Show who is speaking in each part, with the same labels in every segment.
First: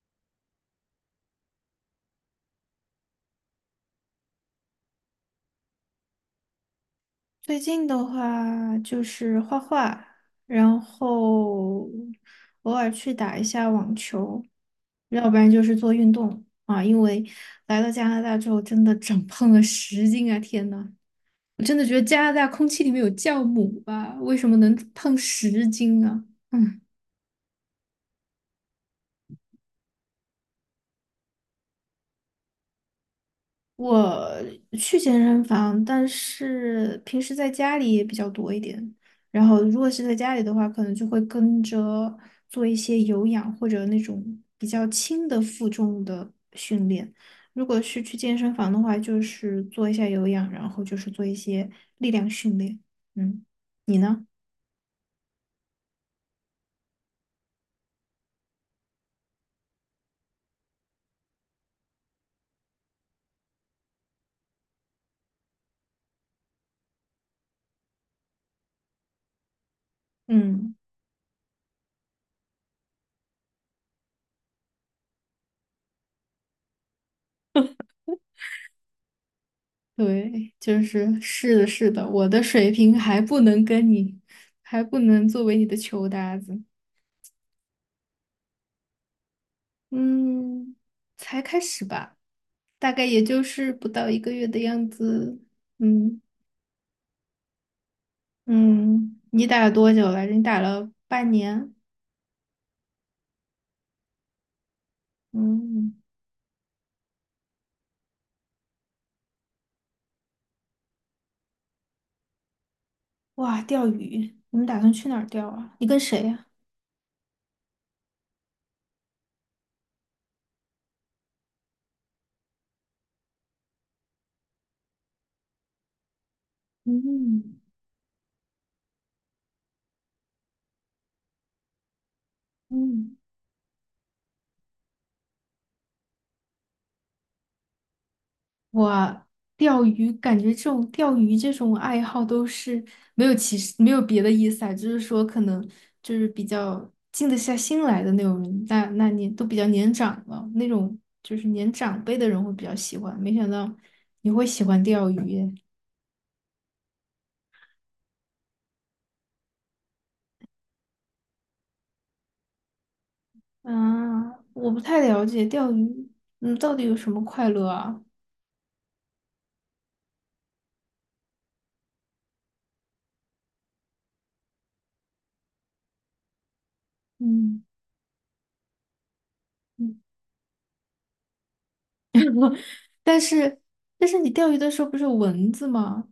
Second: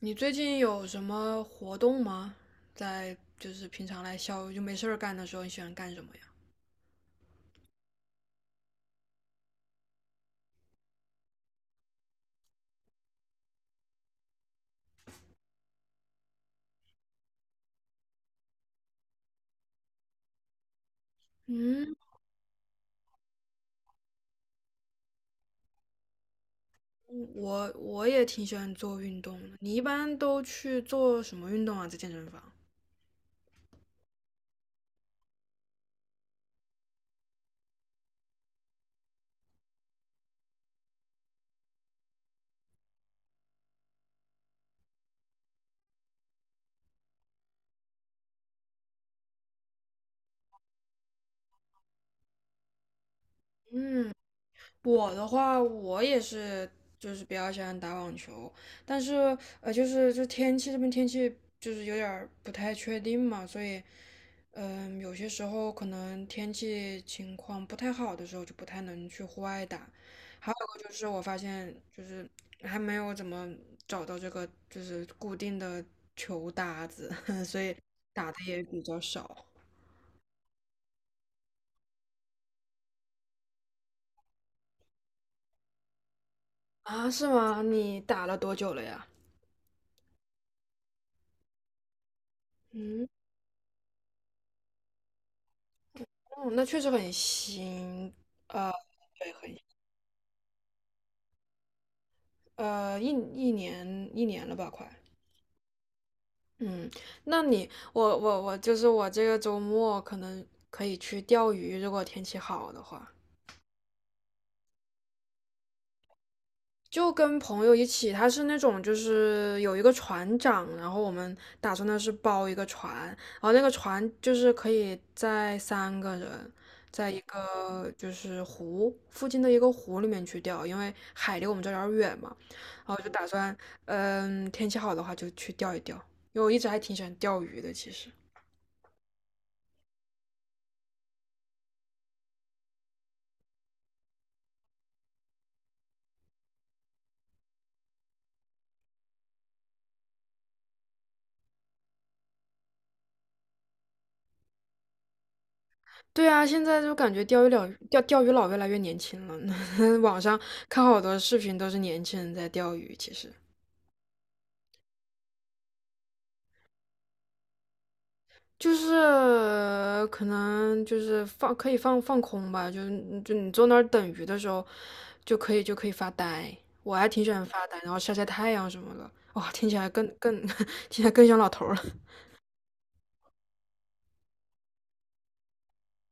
Speaker 1: 你最近有什么活动吗？就是平常就没事儿干的时候，你喜欢干什么呀？
Speaker 2: 最近的话就是画画，然后偶尔去打一下网球，要不然就是做运动啊。因为来到加拿大之后，真的长胖了十斤啊！天呐，我真的觉
Speaker 1: 嗯，
Speaker 2: 得加拿大空气里面有酵母吧？为什么能胖十斤啊？嗯。
Speaker 1: 我也挺喜欢做运动的。你一般都去做什么运动啊？在健身房？
Speaker 2: 我去健身房，但是平时在家里也比较多一点。然后，如果是在家里的话，可能就会跟着做一些有氧或者那种比较轻的负重的训练。如果是去健身房的话，就是做一下有氧，然后就是做一些力量训练。嗯，你呢？
Speaker 1: 我的话，我也是，就是比较喜欢打网球，但是就是天气，这边天气就是有点儿不太确定嘛，所以有些时候可能天气情况不太好的时候就不太能去户外打。还有
Speaker 2: 嗯，
Speaker 1: 一个就是我发现就是还没有怎么找到这个就是固定的球搭子，所以打的也比较少。
Speaker 2: 对，就是是的，是的，我的水平还不能跟你，还不能作为你的球搭子。
Speaker 1: 啊，是吗？你打了多久了呀？
Speaker 2: 嗯，才开始吧，大概
Speaker 1: 嗯。
Speaker 2: 也就是不到1个月的样子。嗯
Speaker 1: 嗯，那确实很新。呃，
Speaker 2: 嗯，
Speaker 1: 对，
Speaker 2: 你
Speaker 1: 很
Speaker 2: 打
Speaker 1: 新。
Speaker 2: 了多久来着？你打了半年。
Speaker 1: 一年了吧，快。
Speaker 2: 嗯，
Speaker 1: 嗯，那你，我我我，就是我这个周末可能可以去钓鱼，如果天气好的话。
Speaker 2: 哇，钓鱼，你们打算去哪儿钓啊？你跟谁呀？
Speaker 1: 就跟朋友一起，他是那种就是有一个船长，然后我们打算的是包一个船，然后那个船就是可以在三个人，在一
Speaker 2: 嗯
Speaker 1: 个就是湖附近的一个湖里面去钓，因为海离我们这儿有点远嘛，然后就
Speaker 2: 嗯。
Speaker 1: 打算，嗯，天气好的话就去钓一钓，因为我一直还挺喜欢钓鱼的，其实。
Speaker 2: 我钓鱼，感觉这种钓鱼这种爱好都是没有其实没有别的意思啊，就是说可能就是比较静得下心来的那种人，那你都比较年长了，那种就是年长辈的人会比较喜欢。没想到你会喜欢钓鱼耶，
Speaker 1: 对啊，现在就感觉钓鱼佬越来越年轻了，网上看好多视频都是年轻人在钓鱼，其实。
Speaker 2: 啊，我不太了解钓鱼，嗯，到底有什么快乐啊？
Speaker 1: 就是可能就是可以放空吧，就你坐那儿等鱼的时候，就可以发呆。我还挺喜欢
Speaker 2: 嗯
Speaker 1: 发呆，然后晒晒太阳什么的。哇，听起来
Speaker 2: 嗯，
Speaker 1: 更 听起来更像老头儿了。
Speaker 2: 但是但是你钓鱼的时候不是有蚊子吗？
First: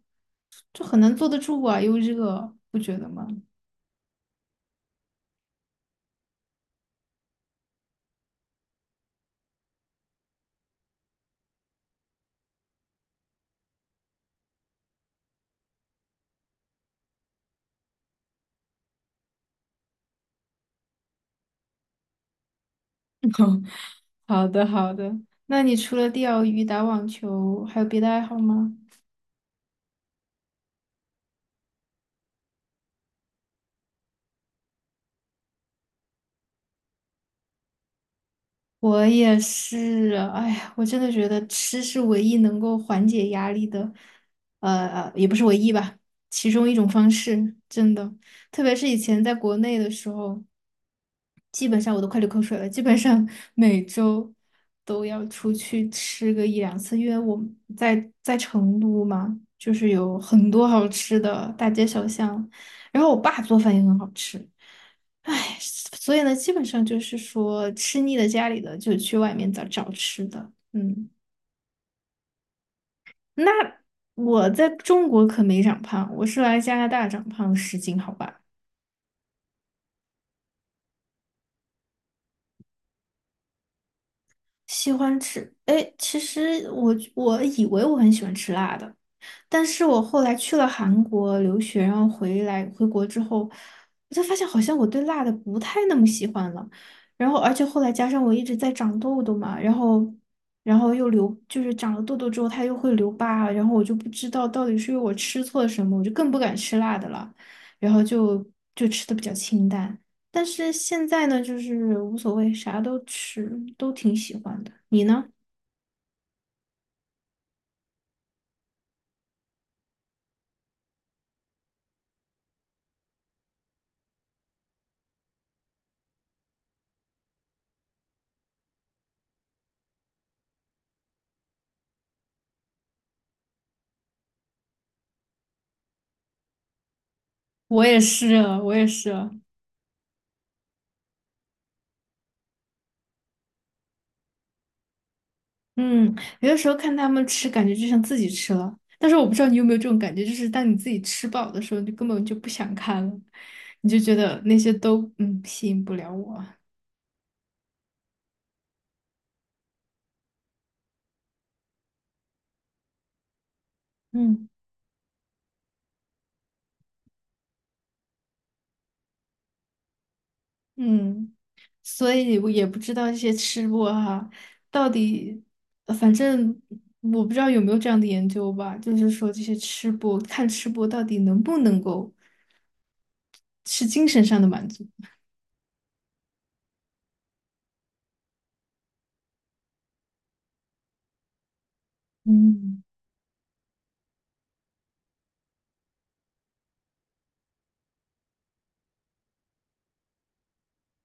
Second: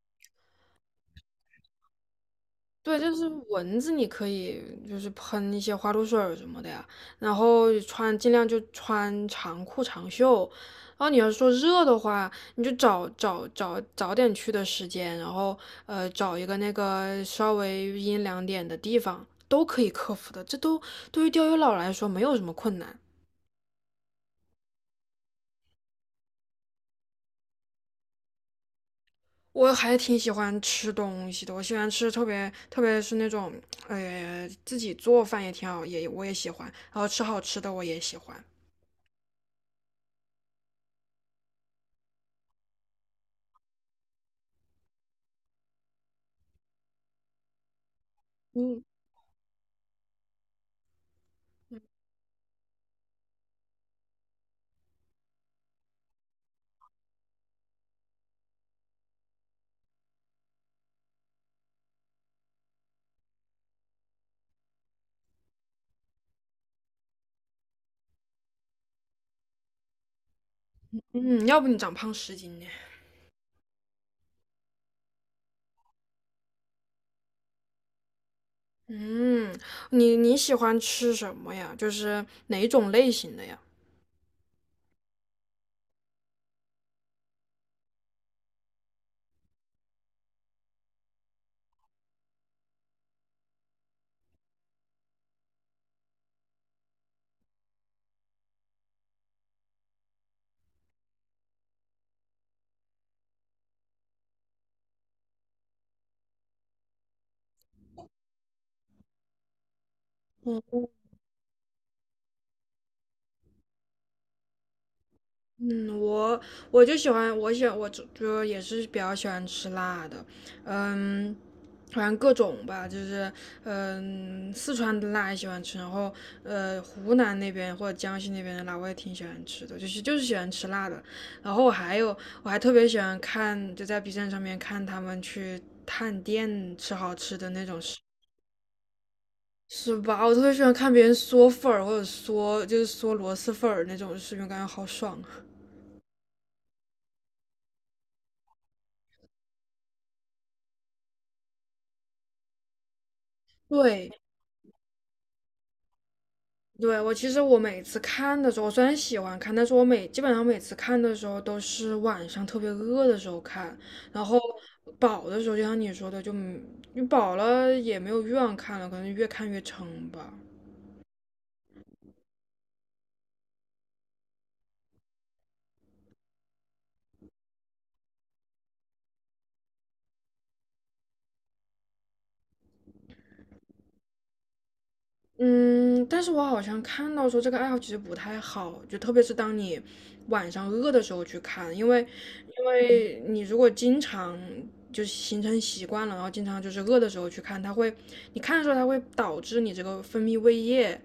Speaker 2: 就很难坐得住啊，又热，不觉
Speaker 1: 对，
Speaker 2: 得
Speaker 1: 就
Speaker 2: 吗？
Speaker 1: 是蚊子，你可以就是喷一些花露水儿什么的呀，然后穿，尽量就穿长裤长袖。然后你要是说热的话，你就找早点去的时间，然后找一个那个稍微阴凉点的地方，都可以克服的。这都对于钓鱼佬来说没有什么困难。
Speaker 2: 好的，好的。那你除了钓鱼、打网球，还有别的爱好吗？
Speaker 1: 我还挺喜欢吃东西的，我喜欢吃，特别特别是那种，自己做饭也挺好，我也喜欢，然后吃好吃的我也喜欢。
Speaker 2: 我也是啊，哎呀，我真的觉得吃是唯一能够缓解压力的，也不是唯一吧，其中一种方式，真的。特别
Speaker 1: 嗯。
Speaker 2: 是以前在国内的时候。基本上我都快流口水了，基本上每周都要出去吃个一两次，因为我们在成都嘛，就是有很多好吃的大街小巷，然后我爸做饭也很好吃，唉，所以呢，基本上就是说吃腻了家里的，就去外面找找吃的，嗯，
Speaker 1: 嗯，要不你长胖10斤呢？
Speaker 2: 那我在中国可没长胖，我是来加拿大长胖十斤，好吧。
Speaker 1: 嗯，你你喜欢吃什么呀？就是哪种类型的呀？
Speaker 2: 喜欢吃，哎，其实我以为我很喜欢吃辣的，但是我后来去了韩国留学，然后回国之后，我才发现好像我对辣的不太那么喜欢了。然后，而且后来加上我一直在长痘痘嘛，然后，然后就是长了痘痘之后它又会留疤，然后我就不知道到底是因为我吃错了什么，我就更不敢吃辣的了，然后就吃的比较清淡。但是
Speaker 1: 嗯
Speaker 2: 现在呢，就是无所谓，啥都吃，都挺喜欢的。你呢？
Speaker 1: 嗯，我就喜欢，我就也是比较喜欢吃辣的，嗯，反正各种吧，就是，嗯，四川的辣也喜欢吃，然后湖南那边或者江西那边的辣我也挺喜欢吃的，就是就是喜欢吃辣的。然后我还特别喜欢看，就在 B 站上面看他们去探店吃好吃的那种。
Speaker 2: 我也是，我也是。
Speaker 1: 是吧？我特别喜欢看别人嗦粉儿，或者嗦就是嗦螺蛳粉儿那种视频，感觉好爽啊！
Speaker 2: 嗯，有的时候看他们吃，感觉就像自己吃了。但是我不知道你有没有这种感觉，就是当你自己吃饱的时候，你根本就不想看了，你就
Speaker 1: 对，
Speaker 2: 觉得那些都吸引不了我。
Speaker 1: 对，其实我每次看的时候，我虽然喜欢看，但是基本上每次看的时候都是晚上特别饿的时候看，然后
Speaker 2: 嗯
Speaker 1: 饱的时候，就像你说的，你饱了也没有欲望看了，可能越看越撑吧。
Speaker 2: 嗯，所以我也不知道这些吃播哈，到底，反正我不知道有没有这样的研究吧，就是说这些吃播看吃播到底能不能够是精神上的满足。
Speaker 1: 嗯，但是我好像看到说这个爱好其实不太好，就特别是当你晚上饿的时候去看，因为
Speaker 2: 嗯
Speaker 1: 你如果经常就形成习惯了，然后经常就是饿的时候去看，它会看的时候它会导致你这个分泌胃液，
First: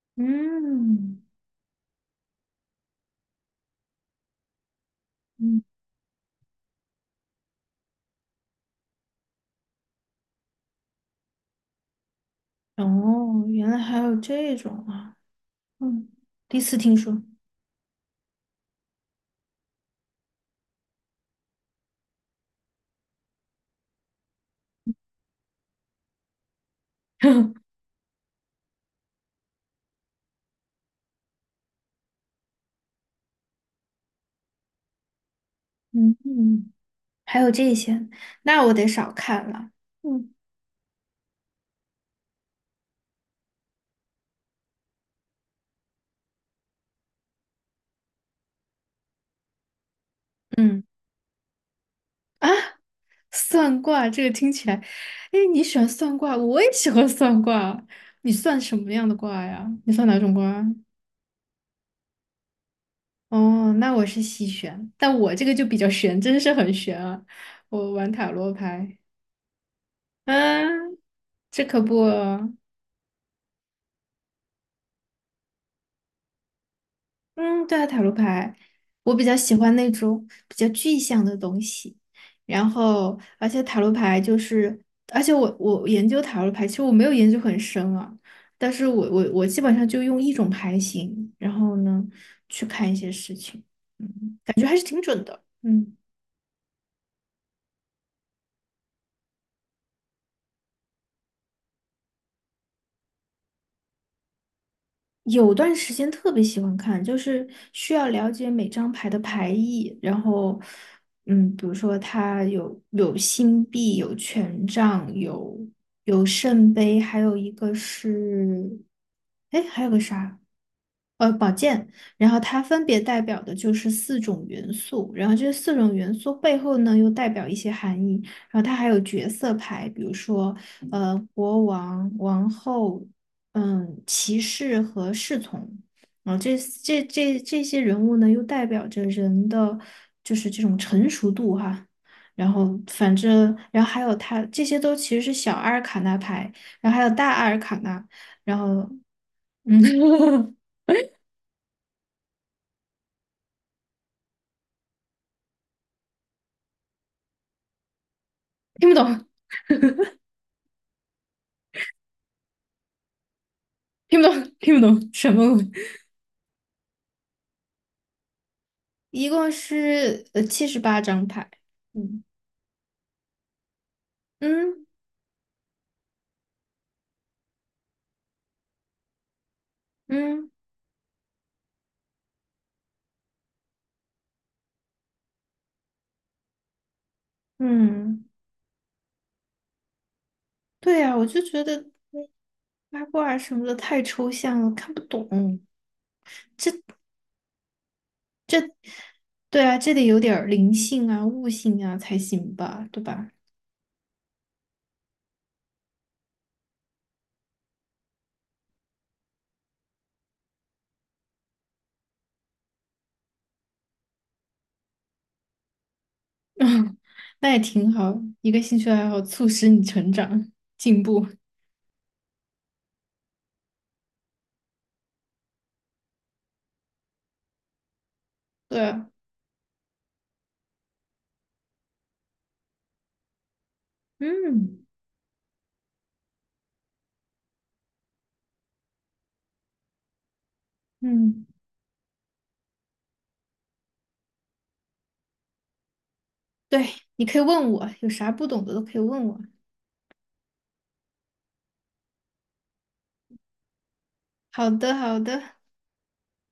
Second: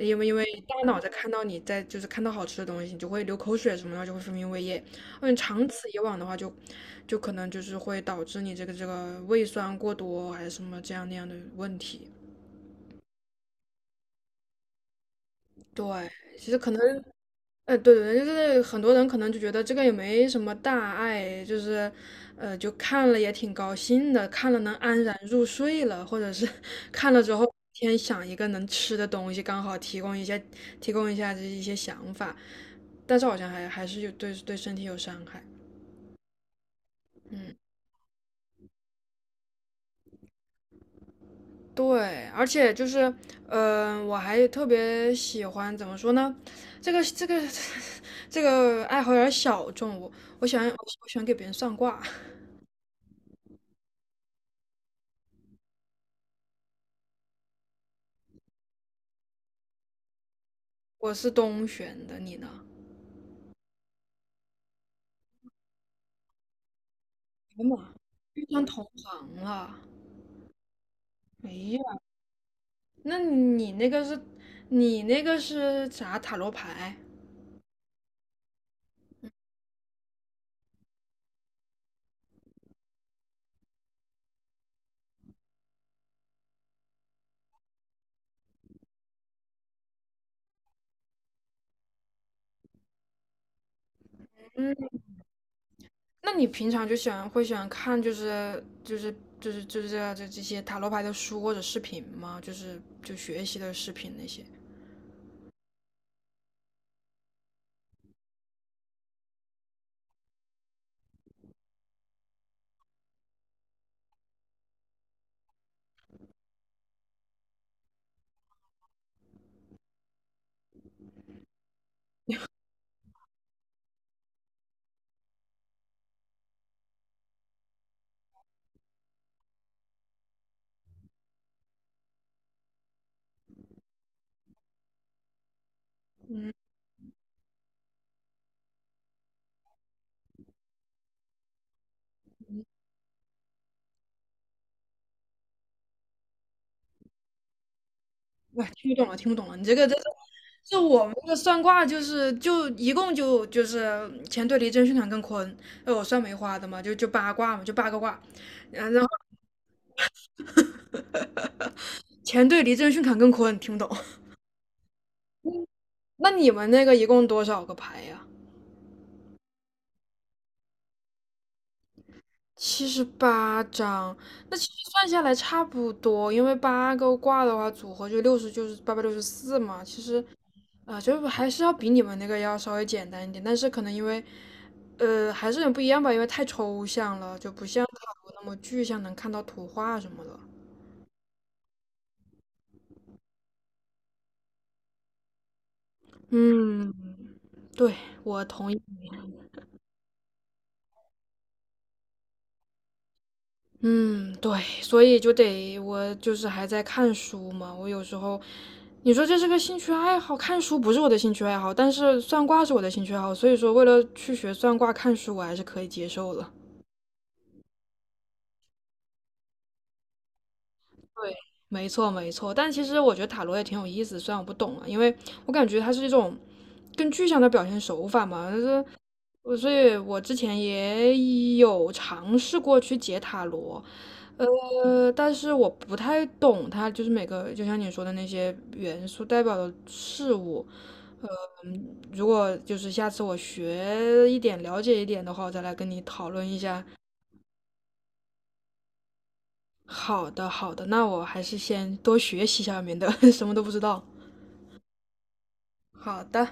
Speaker 1: 因为大脑在
Speaker 2: 嗯
Speaker 1: 看到，你在就是看到好吃的东西，你就会流口水什么的，就会分泌胃液。嗯，
Speaker 2: 嗯，
Speaker 1: 长此以往的话就就可能就是会导致你这个胃酸过多，还是什么这样那样的问题。
Speaker 2: 哦，原来还有这种啊。嗯，
Speaker 1: 对，其
Speaker 2: 第
Speaker 1: 实
Speaker 2: 一
Speaker 1: 可
Speaker 2: 次
Speaker 1: 能。
Speaker 2: 听说。
Speaker 1: 对对对，就是很多人可能就觉得这个也没什么大碍，就是就看了也挺高兴的，看了能安然入睡了，或者是 看了之后 先想一个能吃的东西，刚好提供一些，提供一下这一些想法，但是好像还是有对对身体有伤害。
Speaker 2: 嗯嗯，还有
Speaker 1: 嗯，
Speaker 2: 这些，那我得少看了。嗯
Speaker 1: 对，而且就是，我还特别喜欢，怎么说呢？这个 这个爱好有点小众，我我喜欢
Speaker 2: 嗯
Speaker 1: 我喜欢给别人算卦。
Speaker 2: 啊，算卦这个听起来，哎，你喜欢算卦，我也喜欢算卦。你算什么样的卦呀？你算哪种卦啊
Speaker 1: 我是东玄的，你呢？
Speaker 2: 哦，那我是西玄，但我这个就比较玄，真是很玄啊。
Speaker 1: 哎呀
Speaker 2: 我
Speaker 1: 妈，
Speaker 2: 玩塔
Speaker 1: 遇
Speaker 2: 罗
Speaker 1: 上同
Speaker 2: 牌，
Speaker 1: 行了。
Speaker 2: 嗯，
Speaker 1: 哎
Speaker 2: 这可
Speaker 1: 呀，
Speaker 2: 不。
Speaker 1: 那你那个是，你那个是啥塔罗牌？
Speaker 2: 嗯，对啊，塔罗牌，我比较喜欢那种比较具象的东西。然后，而且塔罗牌就是，而且我研究塔罗牌，其实我没有研究很深啊，但是我基本上就用一种牌型，然后呢，去看一些事情。嗯
Speaker 1: 嗯，
Speaker 2: 嗯。
Speaker 1: 那你平常就喜欢会喜欢看就是这些塔罗牌的书或者视频吗？就是就学习的视频那些。
Speaker 2: 有段时间特别喜欢看，就是需要了解每张牌的牌意，然后，嗯，比如说它有星币，有权杖，有圣杯，还有一个是，哎，还有个啥？然后它分别代表的就是四种元素，然后这四种元素背后呢又代表一些含义，然后它还有角色牌，比如说国王、王后、骑士和侍从，然后这些人物呢又代表着人的就是这种成熟度哈，然后反正然后还有它这些都其实是小阿尔卡纳牌，然后还有大阿尔卡纳，然后
Speaker 1: 哇，听不懂了，听不懂了。你这个这是
Speaker 2: 嗯
Speaker 1: 这我们这个算卦就是就一共就是乾对离震巽坎艮坤。我算梅花的嘛，就八卦嘛，就八个卦。
Speaker 2: 听
Speaker 1: 然
Speaker 2: 不
Speaker 1: 后
Speaker 2: 懂。
Speaker 1: 乾对离震巽坎艮坤，听不懂。
Speaker 2: 听不懂，听不懂什么鬼
Speaker 1: 那你们那个一共多少个牌呀？
Speaker 2: 一共是78张牌。嗯
Speaker 1: 78张。那其
Speaker 2: 嗯
Speaker 1: 实算下来差不多，因为八个卦的话，组合就六十，就是864嘛。其实，
Speaker 2: 嗯
Speaker 1: 就是还是要比你们那个要稍微简单一点，但是可能因为，还是有点不一样吧，因为太抽象了，就不像塔
Speaker 2: 嗯，
Speaker 1: 罗那么具象，能看到图画什么的。
Speaker 2: 对呀，我就觉得嗯八卦什么的太抽象了，看不懂。
Speaker 1: 嗯，对，我同意。
Speaker 2: 对啊，这得有点儿灵性啊、悟性啊才行吧，对吧？
Speaker 1: 嗯，对，所以就得，我就是还在看书嘛。我有时候，你说这是个兴趣爱好，看书不是我的兴趣爱好，但是算卦是我的兴趣爱好，所以说为了去学算卦，看书我还是可以接受的。
Speaker 2: 嗯，那也挺好，一个兴趣爱好促使你成长进步。
Speaker 1: 对，没错没错，但其实我觉得塔罗也挺有意思，虽然我不懂啊，因为我感觉它是一种更具象的表现手法嘛，就
Speaker 2: 对
Speaker 1: 是，
Speaker 2: 啊，
Speaker 1: 我所以，我之前也有尝试过去解塔罗，
Speaker 2: 嗯
Speaker 1: 但是我不太懂它，就是每个，就像你说的，那些元素代表的事物，呃，
Speaker 2: 嗯，
Speaker 1: 嗯如果就是下次我学一点，了解一点的话，我再来跟你讨论一下。
Speaker 2: 对，你可以问我，有啥不懂的都可以问我。
Speaker 1: 好的，好的，那我还是先多学习一下，面的，免得 什么都不知道。
Speaker 2: 好的，好的。
Speaker 1: 好的。